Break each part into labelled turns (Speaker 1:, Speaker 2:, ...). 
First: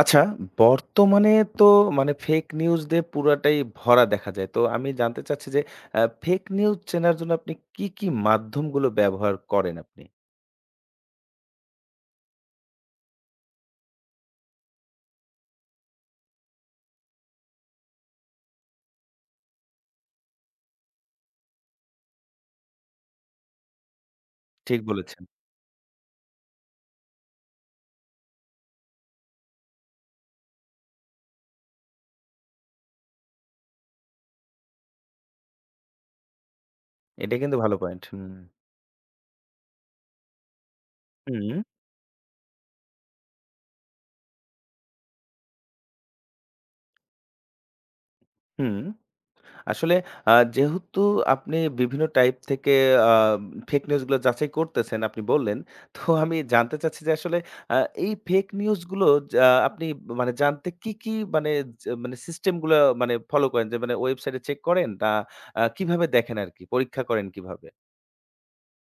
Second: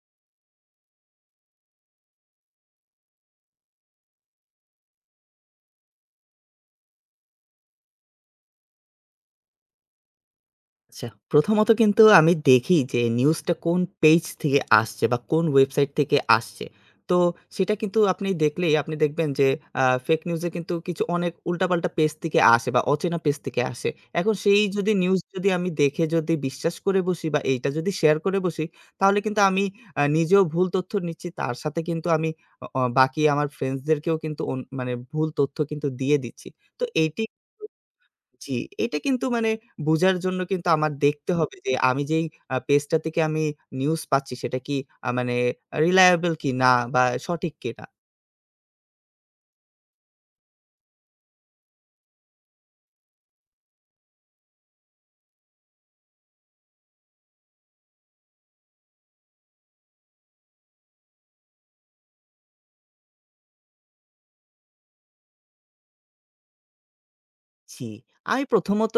Speaker 1: আচ্ছা, বর্তমানে তো মানে ফেক নিউজ দিয়ে পুরাটাই ভরা দেখা যায়। তো আমি জানতে চাচ্ছি যে ফেক নিউজ চেনার জন্য আপনি কি, কি মাধ্যমগুলো ব্যবহার করেন আপনি?
Speaker 2: আচ্ছা, প্রথমত কিন্তু আমি দেখি যে নিউজটা কোন পেজ থেকে আসছে বা কোন ওয়েবসাইট থেকে আসছে। তো সেটা কিন্তু আপনি দেখলেই আপনি দেখবেন যে ফেক নিউজে কিন্তু কিছু অনেক উল্টাপাল্টা পেজ থেকে আসে বা অচেনা পেজ থেকে আসে। এখন সেই
Speaker 1: ঠিক
Speaker 2: যদি নিউজ
Speaker 1: বলেছেন।
Speaker 2: যদি আমি দেখে যদি বিশ্বাস করে বসি বা এইটা যদি শেয়ার করে বসি, তাহলে কিন্তু আমি নিজেও ভুল তথ্য নিচ্ছি। তার সাথে কিন্তু আমি অ অ বাকি আমার ফ্রেন্ডসদেরকেও কিন্তু অন মানে ভুল তথ্য কিন্তু দিয়ে দিচ্ছি। তো এইটি
Speaker 1: এটা কিন্তু ভালো পয়েন্ট। হুম,
Speaker 2: জি, এটা কিন্তু মানে বোঝার জন্য কিন্তু আমার দেখতে
Speaker 1: হুম,
Speaker 2: হবে যে আমি যেই পেজটা থেকে আমি নিউজ পাচ্ছি সেটা কি মানে reliable কিনা বা সঠিক কিনা।
Speaker 1: হুম। আসলে যেহেতু আপনি বিভিন্ন টাইপ থেকে আ ফেক নিউজ গুলো যাচাই করতেছেন আপনি বললেন। তো আমি জানতে চাচ্ছি যে আসলে আ এই ফেক নিউজ গুলো যা আপনি মানে জানতে কি, কি মানে মানে সিস্টেম গুলো মানে ফলো করেন? যে মানে ওয়েবসাইটে চেক করেন না কিভাবে দেখেন আরকি? পরীক্ষা করেন কিভাবে?
Speaker 2: জি, আমি প্রথমত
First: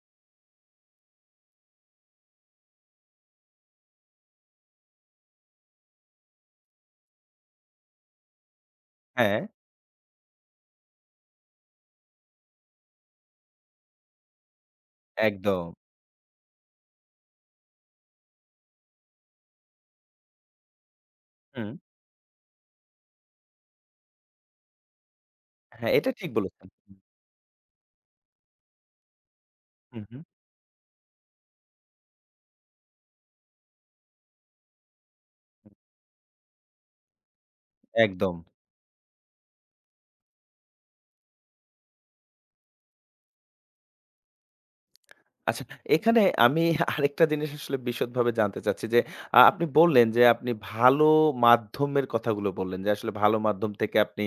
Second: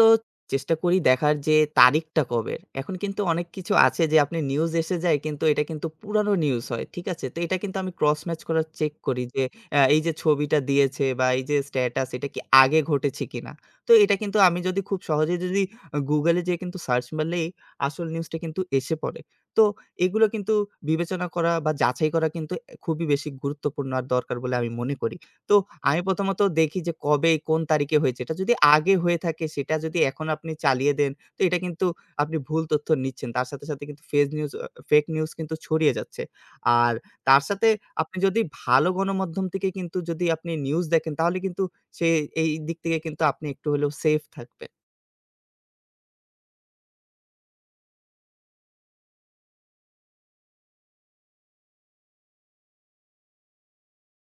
Speaker 2: চেষ্টা করি দেখার যে তারিখটা কবের। এখন কিন্তু অনেক কিছু আছে যে আপনি নিউজ এসে যায় কিন্তু এটা কিন্তু পুরানো নিউজ হয়। ঠিক আছে? তো এটা কিন্তু আমি ক্রস ম্যাচ করার চেক করি
Speaker 1: হ্যাঁ,
Speaker 2: যে এই যে ছবিটা দিয়েছে বা এই যে স্ট্যাটাস এটা কি আগে ঘটেছে কিনা? তো এটা কিন্তু আমি যদি খুব সহজেই যদি
Speaker 1: একদম।
Speaker 2: Google এ যেয়ে কিন্তু সার্চ মারলেই আসল নিউজটা কিন্তু এসে পড়ে। তো এগুলো কিন্তু বিবেচনা করা
Speaker 1: হুম।
Speaker 2: বা যাচাই করা কিন্তু খুবই বেশি গুরুত্বপূর্ণ আর দরকার বলে আমি মনে করি। তো
Speaker 1: হ্যাঁ,
Speaker 2: আমি
Speaker 1: এটা ঠিক
Speaker 2: প্রথমত
Speaker 1: বলেছেন।
Speaker 2: দেখি যে কবে কোন তারিখে হয়েছে। এটা যদি আগে হয়ে থাকে সেটা যদি
Speaker 1: হুম, হুম,
Speaker 2: এখন আপনি চালিয়ে দেন তো এটা কিন্তু আপনি ভুল তথ্য নিচ্ছেন। তার সাথে, সাথে কিন্তু ফেজ নিউজ আ ফেক নিউজ কিন্তু ছড়িয়ে যাচ্ছে। আর তার সাথে আপনি
Speaker 1: একদম।
Speaker 2: যদি ভালো গণমাধ্যম থেকে কিন্তু যদি আপনি নিউজ দেখেন তাহলে কিন্তু সে এই দিক থেকে কিন্তু আপনি একটু হলেও সেফ থাকবেন।
Speaker 1: আচ্ছা, এখানে আমি আরেকটা জিনিস আসলে বিশদভাবে জানতে চাচ্ছি যে, আপনি বললেন যে, আপনি ভালো মাধ্যমের কথাগুলো বললেন যে, আসলে ভালো মাধ্যম থেকে আপনি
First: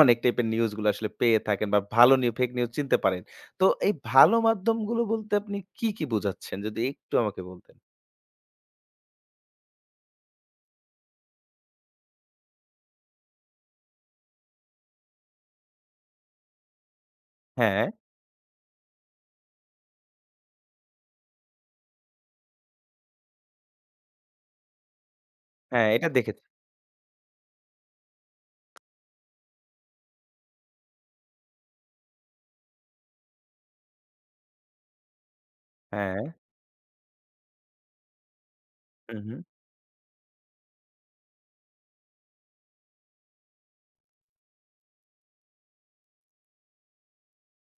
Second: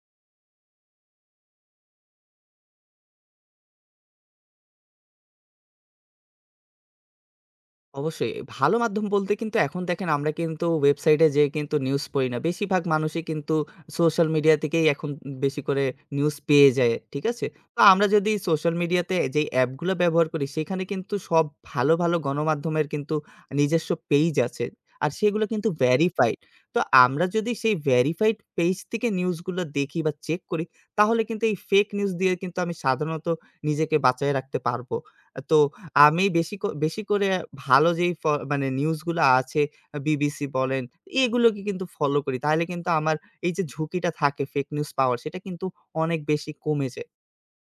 Speaker 1: অনেক টাইপের নিউজগুলো আসলে পেয়ে থাকেন বা ভালো ফেক নিউজ চিনতে পারেন। তো এই ভালো মাধ্যমগুলো বলতে আপনি কি, কি বোঝাচ্ছেন? যদি একটু আমাকে বলতেন।
Speaker 2: অবশ্যই। ভালো মাধ্যম বলতে কিন্তু এখন দেখেন আমরা কিন্তু ওয়েবসাইটে যেয়ে কিন্তু নিউজ পড়ি না। বেশিরভাগ মানুষই কিন্তু সোশ্যাল মিডিয়া থেকেই এখন বেশি করে নিউজ পেয়ে যায়। ঠিক আছে? তো
Speaker 1: হ্যাঁ,
Speaker 2: আমরা যদি সোশ্যাল মিডিয়াতে যেই অ্যাপগুলো ব্যবহার করি সেখানে কিন্তু সব ভালো, ভালো গণমাধ্যমের কিন্তু নিজস্ব পেইজ আছে। আর সেগুলো কিন্তু
Speaker 1: হ্যাঁ, এটা
Speaker 2: ভেরিফাইড।
Speaker 1: দেখেছি।
Speaker 2: তো আমরা যদি সেই ভেরিফাইড পেইজ থেকে নিউজগুলো দেখি বা চেক করি তাহলে কিন্তু এই ফেক নিউজ দিয়ে কিন্তু আমি সাধারণত নিজেকে বাঁচায় রাখতে পারব। তো
Speaker 1: হ্যাঁ,
Speaker 2: আমি বেশি করে ভালো যেই ফ মানে নিউজ
Speaker 1: হু,
Speaker 2: গুলো
Speaker 1: হু।
Speaker 2: আছে, বিবিসি বলেন, এগুলোকে কিন্তু ফলো করি। তাহলে কিন্তু আমার এই যে ঝুঁকিটা থাকে ফেক নিউজ পাওয়ার, সেটা কিন্তু অনেক বেশি কমে যায়।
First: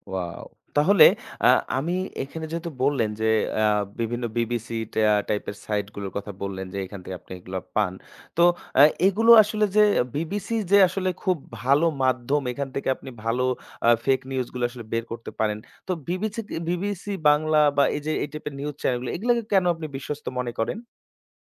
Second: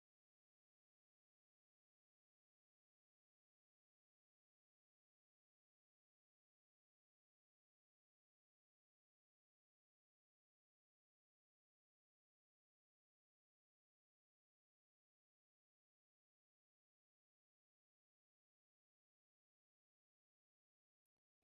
Speaker 1: ওয়াও! তাহলে আ আমি এখানে যেহেতু বললেন যে আ বিভিন্ন বিবিসি টা টাইপের সাইট গুলোর কথা বললেন যে এখান থেকে আপনি এগুলা পান। তো আ এগুলো আসলে যে বিবিসি যে আসলে খুব ভালো মাধ্যম এখান থেকে আপনি ভালো ফেক নিউজ গুলো আসলে বের করতে পারেন। তো বিবিসি বিবিসি বাংলা বা এই যে এই টাইপের নিউজ চ্যানেল গুলো এগুলাকে কেন আপনি বিশ্বস্ত মনে করেন?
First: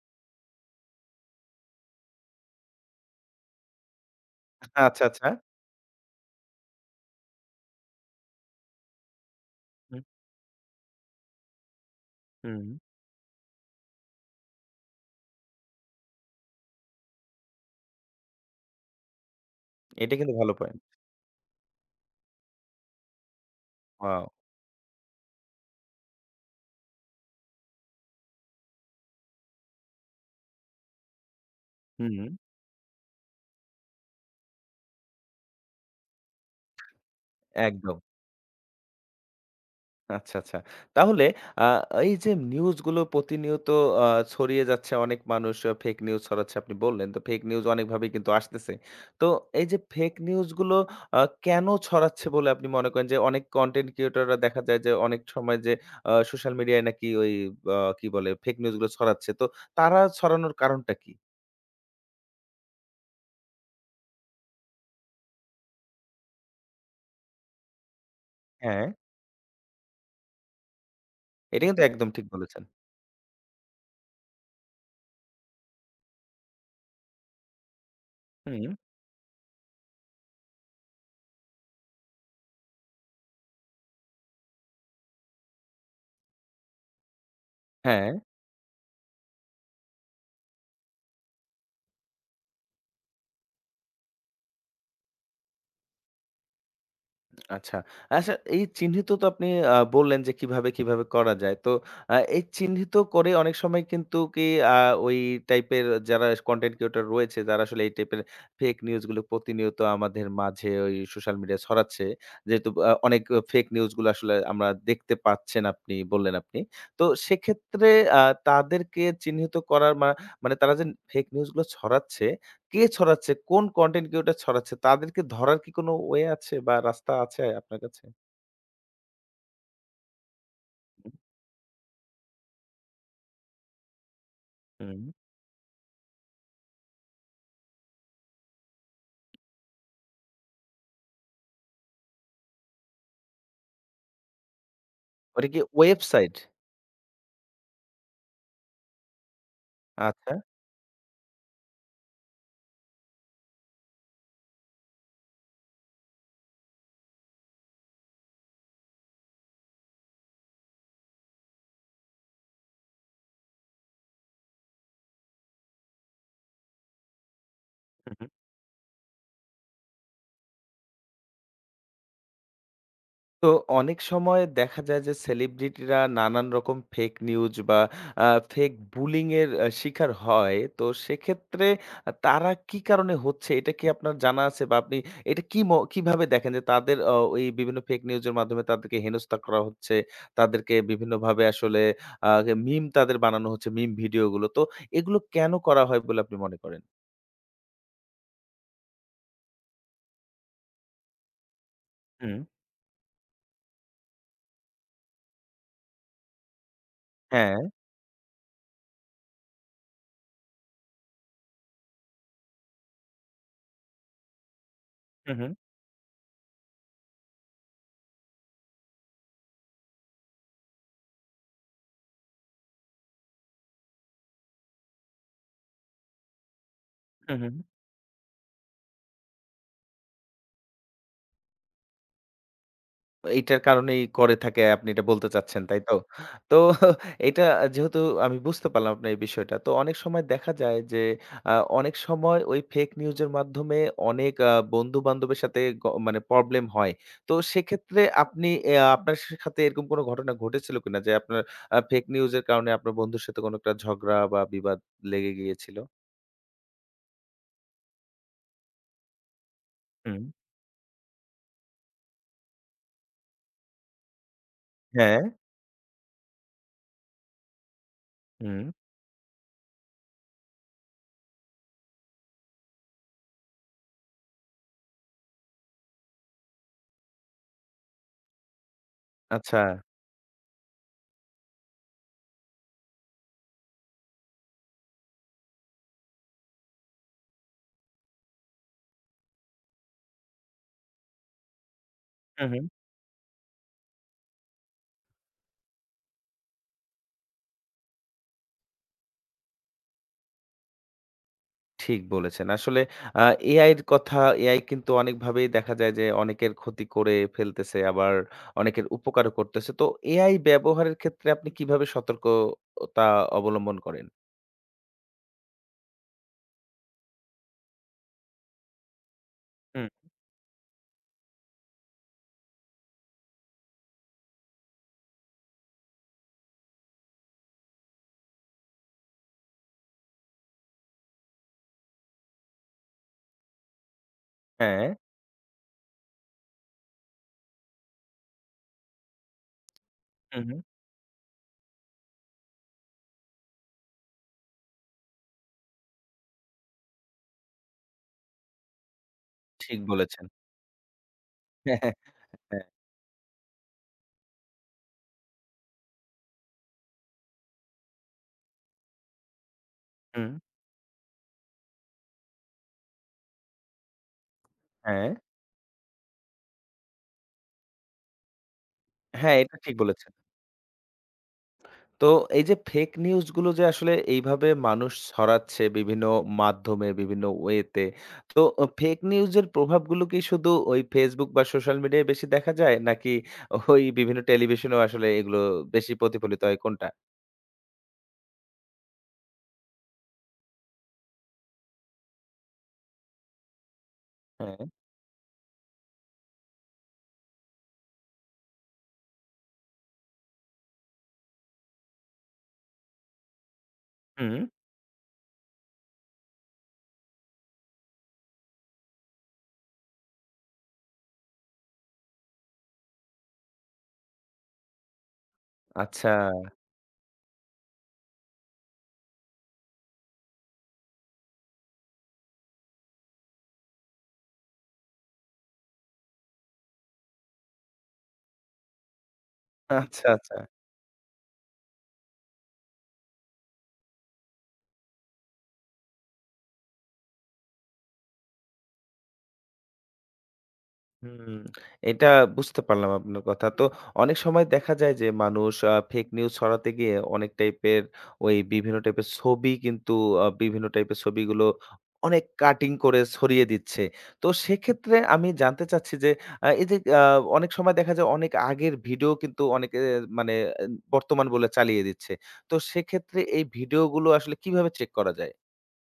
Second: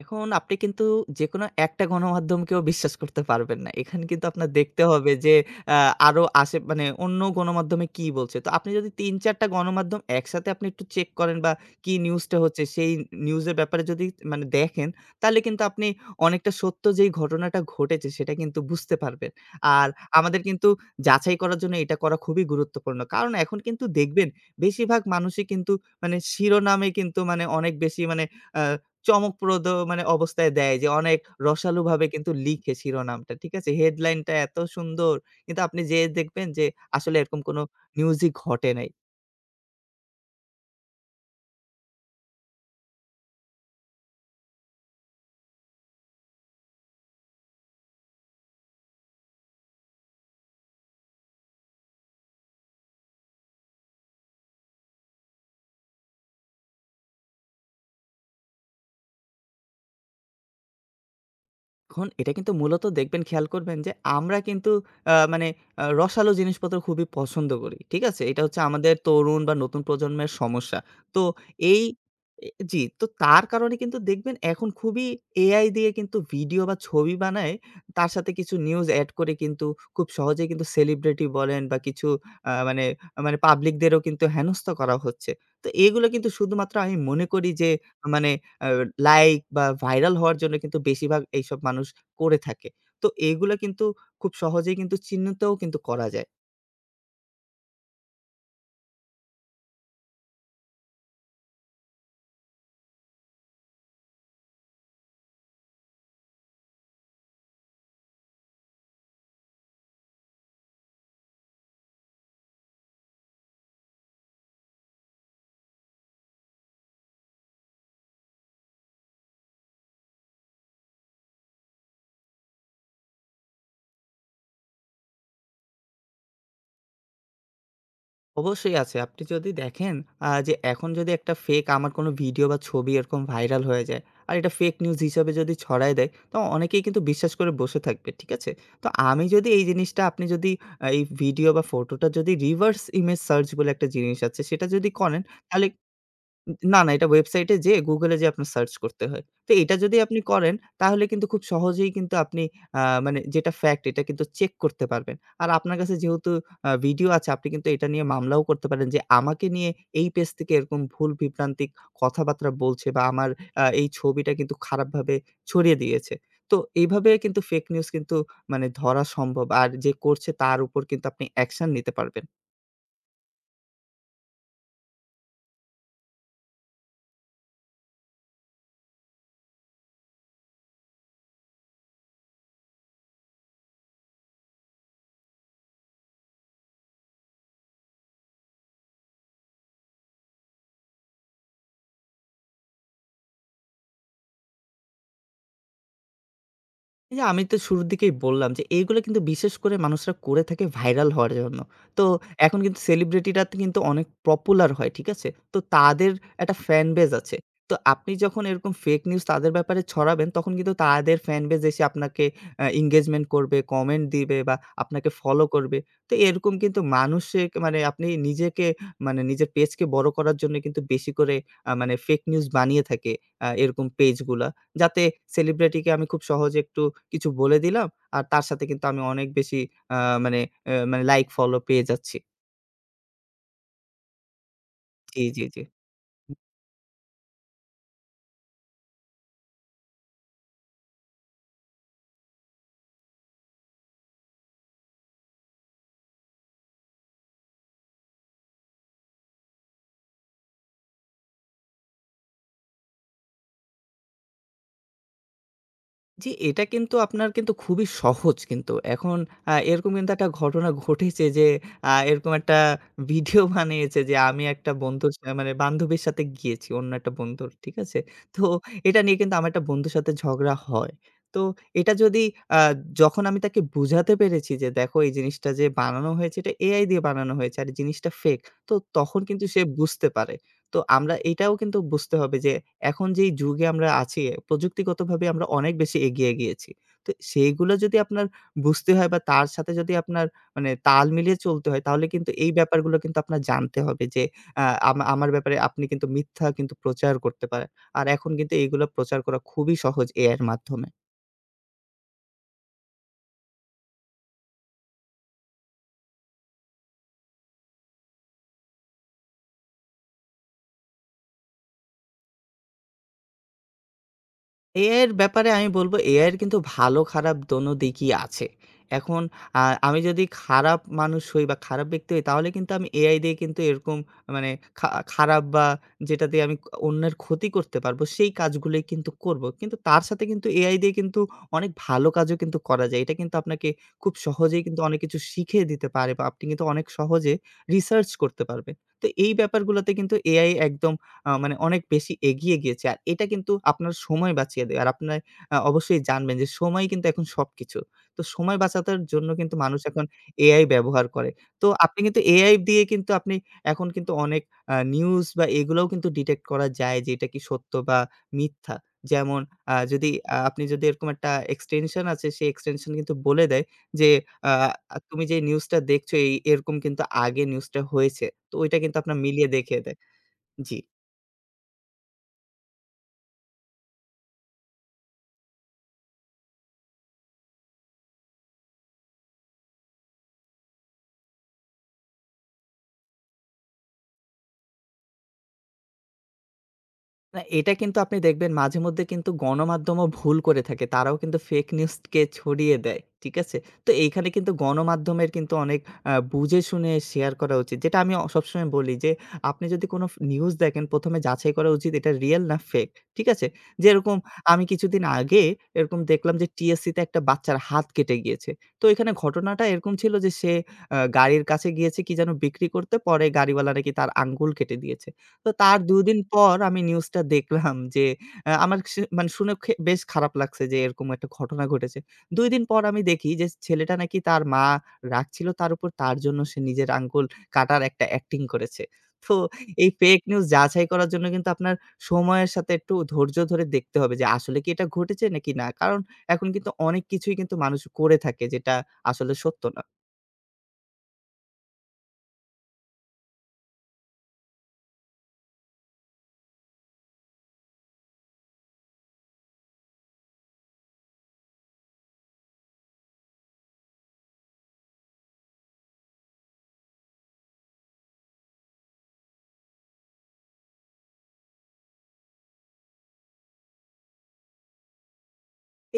Speaker 2: এখন আপনি কিন্তু যেকোনো একটা গণমাধ্যমকেও বিশ্বাস করতে পারবেন না। এখানে কিন্তু আপনার দেখতে
Speaker 1: আচ্ছা,
Speaker 2: হবে
Speaker 1: আচ্ছা।
Speaker 2: যে আ আরো আশে মানে অন্য গণমাধ্যমে কি বলছে। তো আপনি যদি ৩-৪ টা গণমাধ্যম
Speaker 1: হুম,
Speaker 2: একসাথে আপনি একটু চেক করেন বা কি নিউজটা হচ্ছে
Speaker 1: হুম।
Speaker 2: সেই নিউজের ব্যাপারে যদি মানে দেখেন, তাহলে কিন্তু আপনি অনেকটা সত্য যেই ঘটনাটা ঘটেছে সেটা কিন্তু বুঝতে পারবেন। আর
Speaker 1: এটা কিন্তু
Speaker 2: আমাদের
Speaker 1: ভালো
Speaker 2: কিন্তু
Speaker 1: পয়েন্ট।
Speaker 2: যাচাই করার জন্য এটা করা খুবই গুরুত্বপূর্ণ। কারণ এখন কিন্তু
Speaker 1: ওয়াও!
Speaker 2: দেখবেন বেশিরভাগ মানুষই কিন্তু মানে শিরোনামে কিন্তু মানে অনেক বেশি মানে আ চমকপ্রদ মানে অবস্থায় দেয় যে অনেক রসালোভাবে
Speaker 1: হুম।
Speaker 2: কিন্তু লিখে শিরোনামটা। ঠিক আছে? হেডলাইনটা এত সুন্দর কিন্তু আপনি যেয়ে দেখবেন যে আসলে এরকম কোনো
Speaker 1: একদম।
Speaker 2: নিউজই ঘটে নাই।
Speaker 1: আচ্ছা, আচ্ছা। তাহলে আ এই যে নিউজগুলো প্রতিনিয়ত আ ছড়িয়ে যাচ্ছে, অনেক মানুষ ফেক নিউজ ছড়াচ্ছে আপনি বললেন। তো ফেক নিউজ অনেকভাবেই কিন্তু আসতেছে। তো এই যে ফেক নিউজগুলো আ কেন ছড়াচ্ছে বলে আপনি মনে করেন? যে অনেক কনটেন্ট ক্রিয়েটররা দেখা যায় যে অনেক সময় যে সোশ্যাল মিডিয়ায় নাকি ওই কি বলে ফেক নিউজগুলো ছড়াচ্ছে। তো তারা ছড়ানোর কারণটা কি?
Speaker 2: এখন এটা কিন্তু মূলত দেখবেন খেয়াল করবেন যে আমরা কিন্তু আ মানে আ রসালো জিনিসপত্র খুবই পছন্দ করি। ঠিক আছে? এটা হচ্ছে
Speaker 1: হ্যাঁ।
Speaker 2: আমাদের তরুণ বা নতুন প্রজন্মের সমস্যা। তো
Speaker 1: এটা
Speaker 2: এই
Speaker 1: কিন্তু একদম ঠিক
Speaker 2: এ
Speaker 1: বলেছেন।
Speaker 2: জি, তো তার কারণে কিন্তু দেখবেন এখন খুবই AI দিয়ে কিন্তু ভিডিও বা ছবি বানায়, তার সাথে কিছু
Speaker 1: হুম,
Speaker 2: নিউজ এড করে কিন্তু খুব সহজেই কিন্তু সেলিব্রিটি বলেন বা কিছু আ মানে মানে পাবলিকদেরও কিন্তু হেনস্থা করা হচ্ছে। তো এগুলো কিন্তু শুধুমাত্র আমি মনে করি যে
Speaker 1: হ্যাঁ।
Speaker 2: মানে আ লাইক বা ভাইরাল হওয়ার জন্য কিন্তু বেশিরভাগ এইসব মানুষ করে থাকে। তো এগুলা কিন্তু খুব সহজেই কিন্তু চিহ্নিতও কিন্তু করা যায়।
Speaker 1: আচ্ছা। আচ্ছা, এই চিহ্নিত তো আপনি বললেন যে কিভাবে, কিভাবে করা যায়। তো এই চিহ্নিত করে অনেক সময় কিন্তু কি আ ওই টাইপের যারা কনটেন্ট ক্রিয়েটর রয়েছে, যারা আসলে এই টাইপের ফেক নিউজ গুলো প্রতিনিয়ত আমাদের মাঝে ওই সোশ্যাল মিডিয়ায় ছড়াচ্ছে। যেহেতু অনেক ফেক নিউজ গুলো আসলে আমরা দেখতে পাচ্ছেন আপনি বললেন আপনি। তো সেক্ষেত্রে আ তাদেরকে চিহ্নিত করার মানে তারা যে ফেক নিউজ গুলো ছড়াচ্ছে, কে ছড়াচ্ছে? কোন কনটেন্ট ক্রিয়েটর ছড়াচ্ছে? তাদেরকে ধরার কি কোনো ওয়ে আছে বা রাস্তা আছে আপনার কাছে?
Speaker 2: অবশ্যই আছে। আপনি যদি দেখেন যে এখন যদি
Speaker 1: হুম,
Speaker 2: একটা ফেক আমার কোনো ভিডিও বা ছবি এরকম ভাইরাল হয়ে যায় আর এটা ফেক নিউজ
Speaker 1: হুম।
Speaker 2: হিসাবে যদি ছড়ায় দেয়, তো অনেকেই কিন্তু বিশ্বাস করে বসে থাকবে। ঠিক আছে? তো আমি যদি এই জিনিসটা আপনি যদি এই ভিডিও বা ফটোটা যদি reverse image search বলে একটা জিনিস আছে সেটা যদি করেন
Speaker 1: ওটা কি
Speaker 2: তাহলে
Speaker 1: ওয়েবসাইট?
Speaker 2: না, না এটা ওয়েবসাইটে যেয়ে Google এ যেয়ে আপনার সার্চ করতে হয়। তো এটা যদি আপনি
Speaker 1: আচ্ছা।
Speaker 2: করেন তাহলে কিন্তু খুব সহজেই কিন্তু আপনি মানে যেটা ফ্যাক্ট এটা কিন্তু চেক করতে পারবেন। আর আপনার কাছে যেহেতু ভিডিও আছে আপনি কিন্তু এটা নিয়ে মামলাও করতে পারেন যে আমাকে নিয়ে এই পেজ থেকে এরকম ভুল বিভ্রান্তিক কথাবার্তা বলছে বা আমার এই ছবিটা কিন্তু খারাপভাবে ছড়িয়ে দিয়েছে। তো এইভাবে কিন্তু ফেক নিউজ কিন্তু মানে ধরা সম্ভব। আর যে করছে তার উপর কিন্তু আপনি অ্যাকশন নিতে পারবেন।
Speaker 1: তো অনেক সময় দেখা যায় যে সেলিব্রিটিরা নানান রকম ফেক নিউজ বা ফেক বুলিং এর শিকার হয়, তো সেক্ষেত্রে তারা কি কারণে হচ্ছে? এটা কি আপনার জানা আছে বা আপনি এটা কি কিভাবে দেখেন যে তাদের ওই বিভিন্ন ফেক নিউজের মাধ্যমে তাদেরকে হেনস্থা করা হচ্ছে, তাদেরকে বিভিন্নভাবে আসলে মিম তাদের বানানো হচ্ছে, মিম ভিডিওগুলো, তো এগুলো কেন করা হয় বলে আপনি মনে করেন?
Speaker 2: এই যে আমি তো শুরুর দিকেই বললাম যে এইগুলো কিন্তু বিশেষ করে মানুষরা করে থাকে ভাইরাল হওয়ার জন্য। তো
Speaker 1: হুম,
Speaker 2: এখন কিন্তু সেলিব্রিটিরা তো কিন্তু অনেক পপুলার হয়, ঠিক আছে? তো তাদের একটা ফ্যান বেজ আছে।
Speaker 1: হ্যাঁ,
Speaker 2: তো আপনি যখন এরকম ফেক নিউজ তাদের ব্যাপারে ছড়াবেন তখন কিন্তু তাদের ফ্যান বেজ এসে আপনাকে এনগেজমেন্ট করবে, কমেন্ট দিবে বা আপনাকে
Speaker 1: হুম,
Speaker 2: ফলো
Speaker 1: হুম,
Speaker 2: করবে। তো এরকম কিন্তু মানুষের মানে আপনি নিজেকে মানে নিজের পেজকে বড় করার জন্য কিন্তু বেশি করে মানে ফেক নিউজ বানিয়ে থাকে এরকম পেজগুলা। যাতে সেলিব্রিটিকে আমি খুব সহজে একটু কিছু
Speaker 1: হুম, হুম।
Speaker 2: বলে দিলাম। আর তার সাথে কিন্তু আমি অনেক বেশি আ মানে, অ্যা মানে লাইক ফলো পেয়ে যাচ্ছি।
Speaker 1: এইটার কারণেই করে থাকে, আপনি এটা
Speaker 2: জি,
Speaker 1: বলতে
Speaker 2: জি, জি।
Speaker 1: চাচ্ছেন, তাই তো? তো এটা যেহেতু আমি বুঝতে পারলাম আপনার এই বিষয়টা। তো অনেক সময় দেখা যায় যে আ অনেক সময় ওই ফেক নিউজের মাধ্যমে অনেক বন্ধু-বান্ধবের সাথে মানে প্রবলেম হয়। তো সেক্ষেত্রে আপনি আপনার সাথে এরকম কোনো ঘটনা ঘটেছিল কিনা যে আপনার ফেক নিউজের কারণে আপনার বন্ধুর সাথে কোনো একটা ঝগড়া বা বিবাদ লেগে গিয়েছিল?
Speaker 2: জি, এটা কিন্তু আপনার কিন্তু খুবই সহজ কিন্তু। এখন এরকম কিন্তু
Speaker 1: হুম।
Speaker 2: একটা ঘটনা ঘটেছে যে এরকম একটা ভিডিও বানিয়েছে যে আমি একটা বন্ধুর
Speaker 1: হ্যাঁ,
Speaker 2: সা মানে বান্ধবীর সাথে গিয়েছি অন্য একটা বন্ধুর, ঠিক আছে? তো
Speaker 1: হুম।
Speaker 2: এটা নিয়ে কিন্তু আমার একটা বন্ধুর সাথে ঝগড়া হয়। তো এটা যদি আ যখন আমি তাকে বুঝাতে পেরেছি যে, "দেখো এই জিনিসটা যে বানানো হয়েছে এটা AI দিয়ে বানানো হয়েছে আর এই জিনিসটা ফেক।" তো তখন কিন্তু সে
Speaker 1: আচ্ছা।
Speaker 2: বুঝতে পারে। তো আমরা এটাও কিন্তু বুঝতে হবে যে এখন যেই যুগে আমরা আছি প্রযুক্তিগতভাবে আমরা অনেক বেশি এগিয়ে গিয়েছি। তো সেইগুলো যদি আপনার বুঝতে হয় বা তার সাথে যদি আপনার মানে তাল মিলিয়ে চলতে হয় তাহলে কিন্তু
Speaker 1: হু,
Speaker 2: এই
Speaker 1: হু।
Speaker 2: ব্যাপারগুলো কিন্তু আপনার জানতে হবে যে আ আমা আমার ব্যাপারে আপনি কিন্তু মিথ্যা কিন্তু প্রচার করতে পারেন। আর এখন কিন্তু এইগুলো প্রচার করা খুবই সহজ AI এর মাধ্যমে।
Speaker 1: ঠিক বলেছেন। আসলে আ এআইর কথা, এআই কিন্তু অনেকভাবেই দেখা যায় যে অনেকের ক্ষতি করে ফেলতেছে, আবার অনেকের উপকারও করতেছে। তো এআই ব্যবহারের ক্ষেত্রে আপনি কিভাবে সতর্কতা অবলম্বন করেন?
Speaker 2: AI এর ব্যাপারে আমি বলব AI এর কিন্তু ভালো খারাপ দোনো দিকই আছে। এখন আ
Speaker 1: হুম।
Speaker 2: আমি যদি খারাপ মানুষ হই বা খারাপ ব্যক্তি হই তাহলে কিন্তু আমি AI দিয়ে কিন্তু এরকম মানে খারাপ বা যেটা দিয়ে আমি অন্যের ক্ষতি করতে পারবো সেই কাজগুলোই কিন্তু করব। কিন্তু তার সাথে কিন্তু AI দিয়ে কিন্তু অনেক ভালো কাজও কিন্তু করা যায়। এটা কিন্তু আপনাকে খুব সহজেই কিন্তু
Speaker 1: হ্যাঁ,
Speaker 2: অনেক কিছু শিখিয়ে দিতে পারে বা আপনি কিন্তু অনেক সহজে রিসার্চ করতে পারবেন। তো এই ব্যাপারগুলোতে কিন্তু
Speaker 1: হু,
Speaker 2: AI
Speaker 1: হুম।
Speaker 2: একদম মানে অনেক বেশি এগিয়ে গিয়েছে। আর এটা কিন্তু আপনার সময় বাঁচিয়ে দেয়। আর আপনার অবশ্যই জানবেন যে সময় কিন্তু এখন সবকিছু। তো সময় বাঁচাতার জন্য কিন্তু
Speaker 1: ঠিক
Speaker 2: মানুষ এখন
Speaker 1: বলেছেন।
Speaker 2: এআই ব্যবহার করে। তো
Speaker 1: হ্যাঁ, হ্যাঁ,
Speaker 2: আপনি কিন্তু এআই
Speaker 1: হ্যাঁ।
Speaker 2: দিয়ে কিন্তু আপনি এখন কিন্তু অনেক নিউজ বা এগুলোও কিন্তু ডিটেক্ট করা যায় যে এটা কি সত্য বা মিথ্যা। যেমন আ যদি
Speaker 1: হুম।
Speaker 2: আ আপনি যদি এরকম একটা এক্সটেনশন আছে সেই এক্সটেনশন কিন্তু বলে দেয় যে আ
Speaker 1: হ্যাঁ,
Speaker 2: তুমি যে নিউজটা দেখছো এই এরকম কিন্তু আগে নিউজটা হয়েছে। তো ওইটা কিন্তু আপনার
Speaker 1: হ্যাঁ,
Speaker 2: মিলিয়ে
Speaker 1: এটা ঠিক
Speaker 2: দেখিয়ে দেয়।
Speaker 1: বলেছেন।
Speaker 2: জি।
Speaker 1: তো এই যে ফেক নিউজ গুলো যে আসলে এইভাবে মানুষ ছড়াচ্ছে বিভিন্ন মাধ্যমে, বিভিন্ন ওয়েতে, তো ফেক নিউজের প্রভাবগুলো কি শুধু ওই ফেসবুক বা সোশ্যাল মিডিয়ায় বেশি দেখা যায়, নাকি ওই বিভিন্ন টেলিভিশনেও আসলে এগুলো বেশি প্রতিফলিত হয়, কোনটা?
Speaker 2: না, এটা কিন্তু আপনি দেখবেন মাঝেমধ্যে কিন্তু গণমাধ্যমও ভুল করে থাকে। তারাও কিন্তু ফেক নিউজকে ছড়িয়ে দেয়। ঠিক আছে? তো এইখানে কিন্তু
Speaker 1: হ্যাঁ।
Speaker 2: গণমাধ্যমের কিন্তু অনেক বুঝে শুনে শেয়ার করা উচিত। যেটা আমি সবসময় বলি যে, আপনি যদি কোনো নিউজ দেখেন ১ম এ যাচাই করা উচিত এটা রিয়াল না ফেক। ঠিক আছে? যেরকম
Speaker 1: হুম।
Speaker 2: আমি কিছুদিন আগে এরকম দেখলাম যে টিএসসি তে একটা বাচ্চার হাত কেটে গিয়েছে। তো এখানে ঘটনাটা এরকম ছিল যে সে গাড়ির কাছে গিয়েছে কি যেন বিক্রি করতে, পরে গাড়িওয়ালা নাকি তার আঙ্গুল কেটে দিয়েছে। তো তার ২
Speaker 1: আচ্ছা,
Speaker 2: দিন পর আমি নিউজটা দেখলাম যে আমার সে মানে শুনে খে বেশ খারাপ লাগছে যে এরকম একটা ঘটনা ঘটেছে। ২ দিন পর আমি দেখি যে ছেলেটা নাকি তার মা রাগছিল তার উপর তার জন্য সে নিজের আঙ্গুল কাটার একটা অ্যাক্টিং করেছে। তো এই
Speaker 1: আচ্ছা,
Speaker 2: ফেক
Speaker 1: আচ্ছা।
Speaker 2: নিউজ যাচাই করার জন্য কিন্তু আপনার সময়ের সাথে একটু ধৈর্য ধরে দেখতে হবে যে আসলে কি এটা ঘটেছে নাকি না। কারণ এখন কিন্তু অনেক কিছুই কিন্তু মানুষ করে থাকে যেটা আসলে সত্য না।
Speaker 1: হুম, এটা বুঝতে পারলাম আপনার কথা। তো অনেক সময় দেখা যায় যে মানুষ ফেক নিউজ ছড়াতে গিয়ে অনেক টাইপের ওই বিভিন্ন টাইপের ছবি কিন্তু বিভিন্ন টাইপের ছবিগুলো অনেক কাটিং করে ছড়িয়ে দিচ্ছে। তো সেক্ষেত্রে আমি জানতে চাচ্ছি যে আ এই যে আ অনেক সময় দেখা যায় অনেক আগের ভিডিও কিন্তু অনেকে মানে এ বর্তমান বলে চালিয়ে দিচ্ছে। তো সেক্ষেত্রে এই ভিডিওগুলো আসলে কিভাবে চেক করা যায়?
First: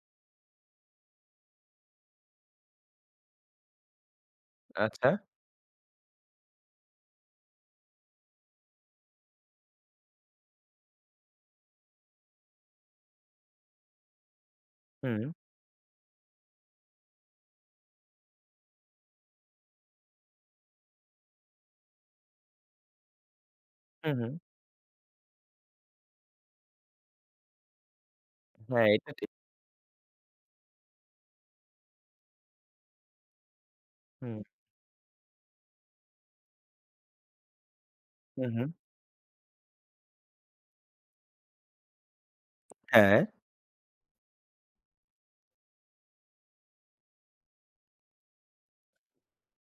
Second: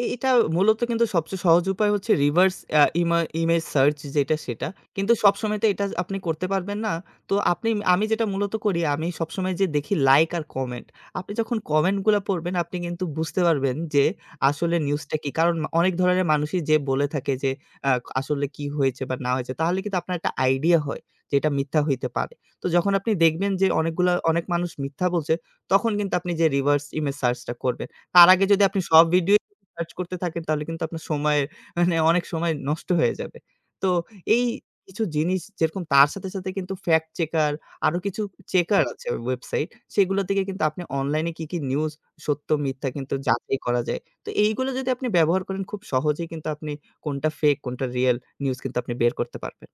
Speaker 2: এটা মূলত কিন্তু সবচেয়ে সহজ উপায় হচ্ছে reverse আ ইমা ইমেজ সার্চ যেটা সেটা।
Speaker 1: আচ্ছা।
Speaker 2: কিন্তু সবসময় তো এটা আপনি করতে পারবেন না। তো আমি যেটা মূলত করি আমি সবসময় যে দেখি লাইক আর কমেন্ট। আপনি যখন কমেন্টগুলা পড়বেন আপনি কিন্তু বুঝতে পারবেন যে আসলে নিউজটা
Speaker 1: হুম,
Speaker 2: কি। কারণ অনেক ধরনের মানুষই যে বলে থাকে যে আ আসলে কি হয়েছে বা না হয়েছে তাহলে কিন্তু আপনার একটা আইডিয়া হয় যে এটা মিথ্যা হইতে পারে। তো যখন আপনি দেখবেন যে অনেকগুলা
Speaker 1: হুম, হুম।
Speaker 2: অনেক মানুষ মিথ্যা বলছে তখন কিন্তু আপনি যে reverse ইমেজ সার্চটা করবেন। তার আগে যদি আপনি
Speaker 1: হ্যাঁ,
Speaker 2: সব
Speaker 1: এটা ঠিক।
Speaker 2: ভিডিও সার্চ করতে থাকেন তাহলে কিন্তু আপনার সময়ের মানে অনেক সময় নষ্ট হয়ে যাবে। তো
Speaker 1: হুম,
Speaker 2: এই কিছু জিনিস যেরকম তার সাথে, সাথে কিন্তু ফ্যাক্ট চেকার আরো কিছু
Speaker 1: হুম, হুম।
Speaker 2: চেকার আছে ওয়েবসাইট। সেগুলো থেকে কিন্তু আপনি অনলাইনে কি, কি নিউজ সত্য মিথ্যা কিন্তু
Speaker 1: হ্যাঁ।
Speaker 2: যাচাই করা যায়। তো এইগুলো যদি আপনি ব্যবহার করেন খুব সহজেই কিন্তু আপনি কোনটা ফেক কোনটা রিয়াল নিউজ কিন্তু আপনি বের করতে পারবেন।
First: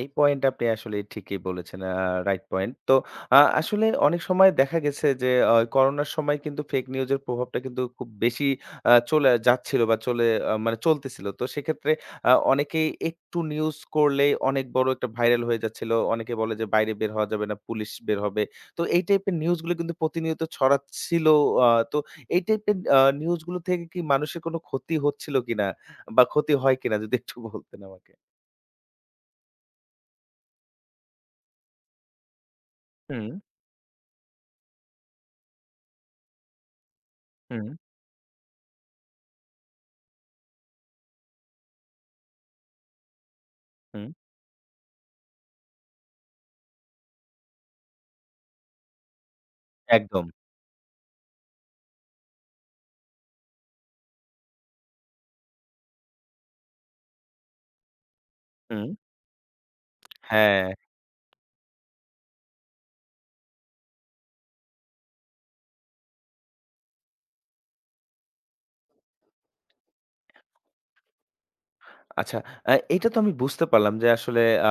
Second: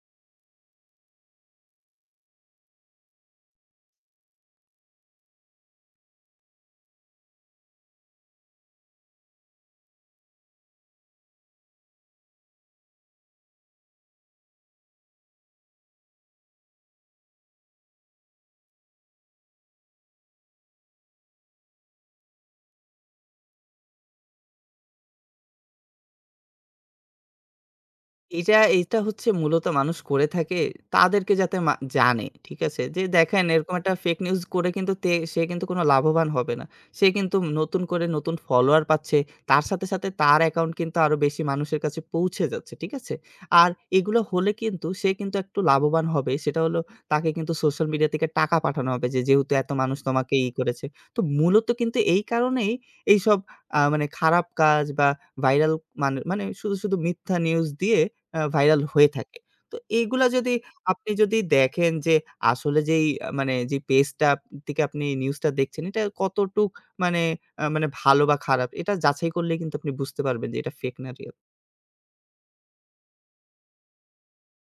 Speaker 1: এই পয়েন্ট আপনি আসলে ঠিকই বলেছেন। Right point. তো আসলে অনেক সময় দেখা গেছে যে করোনার সময় কিন্তু ফেক নিউজের প্রভাবটা কিন্তু খুব বেশি চলে যাচ্ছিল বা চলে মানে চলতেছিল। তো সেক্ষেত্রে অনেকেই একটু নিউজ করলেই অনেক বড় একটা ভাইরাল হয়ে যাচ্ছিল। অনেকে বলে যে বাইরে বের হওয়া যাবে না, পুলিশ বের হবে। তো এই টাইপের নিউজগুলো কিন্তু প্রতিনিয়ত ছড়াচ্ছিল। তো এই টাইপের নিউজগুলো থেকে কি মানুষের কোনো ক্ষতি হচ্ছিল কিনা বা ক্ষতি হয় কিনা, যদি একটু বলতেন আমাকে?
Speaker 2: এটা এটা হচ্ছে মূলত মানুষ করে থাকে তাদেরকে যাতে মা জানে, ঠিক আছে? যে
Speaker 1: হুম,
Speaker 2: দেখেন এরকম একটা ফেক নিউজ করে কিন্তু তে সে কিন্তু কোনো লাভবান হবে না। সে কিন্তু
Speaker 1: হুম,
Speaker 2: নতুন করে নতুন ফলোয়ার পাচ্ছে। তার সাথে, সাথে তার অ্যাকাউন্ট কিন্তু আরো বেশি মানুষের কাছে পৌঁছে যাচ্ছে, ঠিক আছে? আর
Speaker 1: হুম।
Speaker 2: এগুলো হলে কিন্তু সে কিন্তু একটু লাভবান হবে। সেটা হলো তাকে কিন্তু সোশ্যাল মিডিয়া থেকে টাকা পাঠানো হবে যে, যেহেতু এত মানুষ
Speaker 1: একদম।
Speaker 2: তোমাকে ই করেছে। তো মূলত কিন্তু এই কারণেই এইসব মানে খারাপ কাজ বা ভাইরাল মানে মানে শুধু, শুধু মিথ্যা নিউজ দিয়ে ভাইরাল
Speaker 1: হুম।
Speaker 2: হয়ে থাকে। তো এইগুলা যদি
Speaker 1: হ্যাঁ।
Speaker 2: আপনি যদি দেখেন যে আসলে যেই মানে যে পেজটা থেকে আপনি নিউজটা দেখছেন এটা কতটুক মানে মানে ভালো বা খারাপ এটা যাচাই করলেই কিন্তু আপনি বুঝতে পারবেন যে এটা ফেক না রিয়াল।
Speaker 1: আচ্ছা, এটা তো আমি বুঝতে পারলাম যে আসলে আ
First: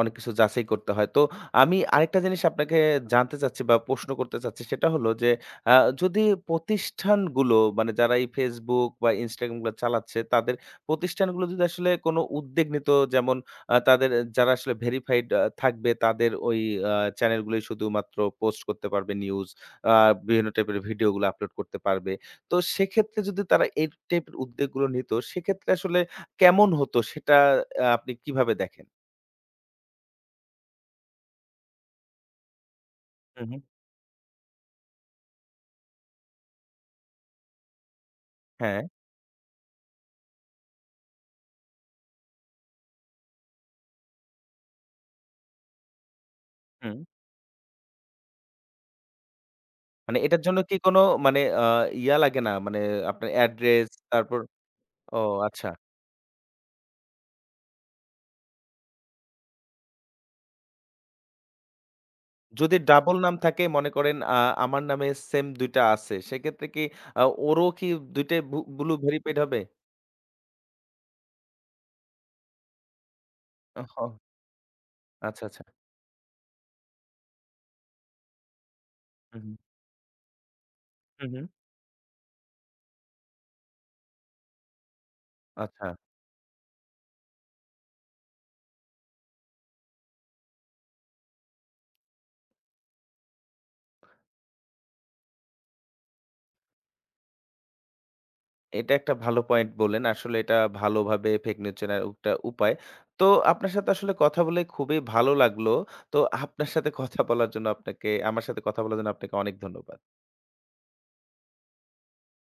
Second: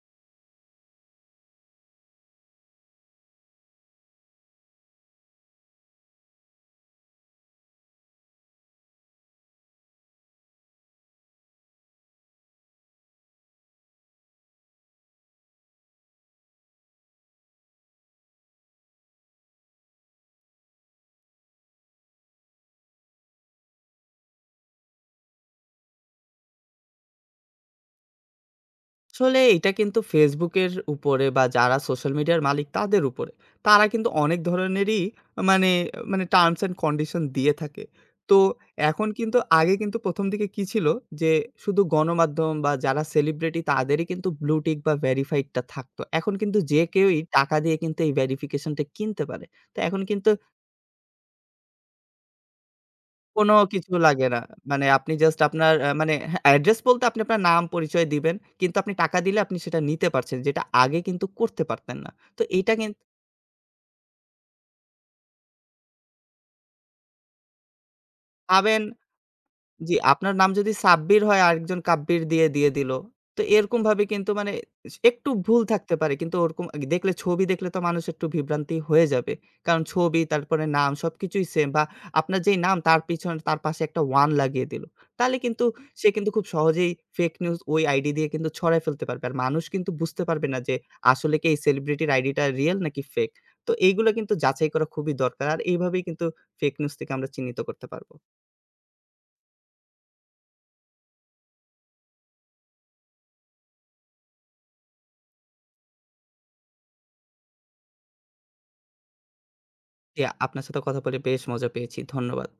Speaker 1: অনেক কিছু যাচাই করতে হয়। তো আমি আরেকটা জিনিস আপনাকে জানতে চাচ্ছি বা প্রশ্ন করতে চাচ্ছি, সেটা হলো যে আ যদি প্রতিষ্ঠানগুলো, মানে যারা এই Facebook বা Instagram গুলো চালাচ্ছে, তাদের প্রতিষ্ঠানগুলো যদি আসলে কোনো উদ্যোগ নিত, যেমন তাদের যারা আসলে ভেরিফাইড থাকবে তাদের ওই আ চ্যানেলগুলোই শুধুমাত্র পোস্ট করতে পারবে নিউজ, আ বিভিন্ন টাইপের ভিডিওগুলো আপলোড করতে পারবে। তো সেক্ষেত্রে যদি তারা এই টাইপের উদ্যোগগুলো নিত, সেক্ষেত্রে আসলে কেমন হতো সেটা আপনি কিভাবে দেখেন?
Speaker 2: আসলে এটা কিন্তু Facebook এর উপরে বা যারা সোশ্যাল মিডিয়ার মালিক তাদের উপরে।
Speaker 1: হু, হু।
Speaker 2: তারা কিন্তু অনেক ধরনেরই মানে মানে টার্মস অ্যান্ড কন্ডিশন দিয়ে থাকে। তো
Speaker 1: হ্যাঁ।
Speaker 2: এখন কিন্তু আগে কিন্তু ১ম দিকে কি ছিল যে শুধু গণমাধ্যম বা যারা সেলিব্রিটি তাদেরই কিন্তু ব্লু টিক বা ভেরিফাইড টা থাকতো। এখন কিন্তু যে
Speaker 1: হুম।
Speaker 2: কেউই টাকা দিয়ে কিন্তু এই ভেরিফিকেশন টা কিনতে পারে। তো এখন
Speaker 1: মানে
Speaker 2: কিন্তু
Speaker 1: এটার জন্য কি কোনো মানে ইয়া লাগে না? মানে আপনার
Speaker 2: কোনো
Speaker 1: অ্যাড্রেস,
Speaker 2: কিছু লাগে
Speaker 1: তারপর?
Speaker 2: না। মানে আপনি
Speaker 1: ও,
Speaker 2: জাস্ট
Speaker 1: আচ্ছা।
Speaker 2: আপনার আ মানে হ্যাঁ, অ্যাড্রেস বলতে আপনি আপনার নাম পরিচয় দিবেন। কিন্তু আপনি টাকা দিলে আপনি সেটা নিতে পারছেন। যেটা আগে কিন্তু করতে পারতেন না। তো এইটা
Speaker 1: যদি
Speaker 2: কিন
Speaker 1: ডাবল নাম থাকে মনে করেন, আমার নামে সেম ২ টা আছে। সেক্ষেত্রে কি আ ওরও কি ২ টাই
Speaker 2: ভাবেন
Speaker 1: ব্লু ভেরিফাইড হবে?
Speaker 2: জি, আপনার নাম যদি সাব্বির হয় আরেকজন কাব্বির দিয়ে দিল। তো এরকমভাবে
Speaker 1: ওহ!
Speaker 2: কিন্তু মানে একটু
Speaker 1: আচ্ছা,
Speaker 2: ভুল
Speaker 1: আচ্ছা।
Speaker 2: থাকতে পারে কিন্তু ওরকম দেখলে ছবি দেখলে তো মানুষ একটু বিভ্রান্তি হয়ে যাবে।
Speaker 1: হু, হু।
Speaker 2: কারণ ছবি তারপরে নাম
Speaker 1: হু, হু।
Speaker 2: সবকিছুই সেম বা আপনার যেই নাম তার পিছনে তার পাশে একটা ১ লাগিয়ে দিল। তাহলে কিন্তু
Speaker 1: আচ্ছা।
Speaker 2: সে কিন্তু খুব সহজেই ফেক নিউজ ওই আইডি দিয়ে কিন্তু ছড়ায় ফেলতে পারবে। আর মানুষ কিন্তু বুঝতে পারবে না যে আসলে কি এই সেলিব্রিটির আইডিটা রিয়াল নাকি ফেক। তো এইগুলো কিন্তু যাচাই করা খুবই দরকার। আর এইভাবেই কিন্তু ফেক নিউজ থেকে আমরা চিহ্নিত করতে পারব।
Speaker 1: এটা একটা ভালো পয়েন্ট বললেন। আসলে এটা ভালোভাবে ফেক নিউজ চেনার একটা উপায়। তো আপনার সাথে আসলে কথা বলে খুবই ভালো লাগলো। তো আপনার সাথে কথা বলার জন্য আপনাকে, আমার সাথে কথা বলার জন্য আপনাকে অনেক ধন্যবাদ।
Speaker 2: জি, আপনার সাথে কথা বলে বেশ মজা পেয়েছি। ধন্যবাদ।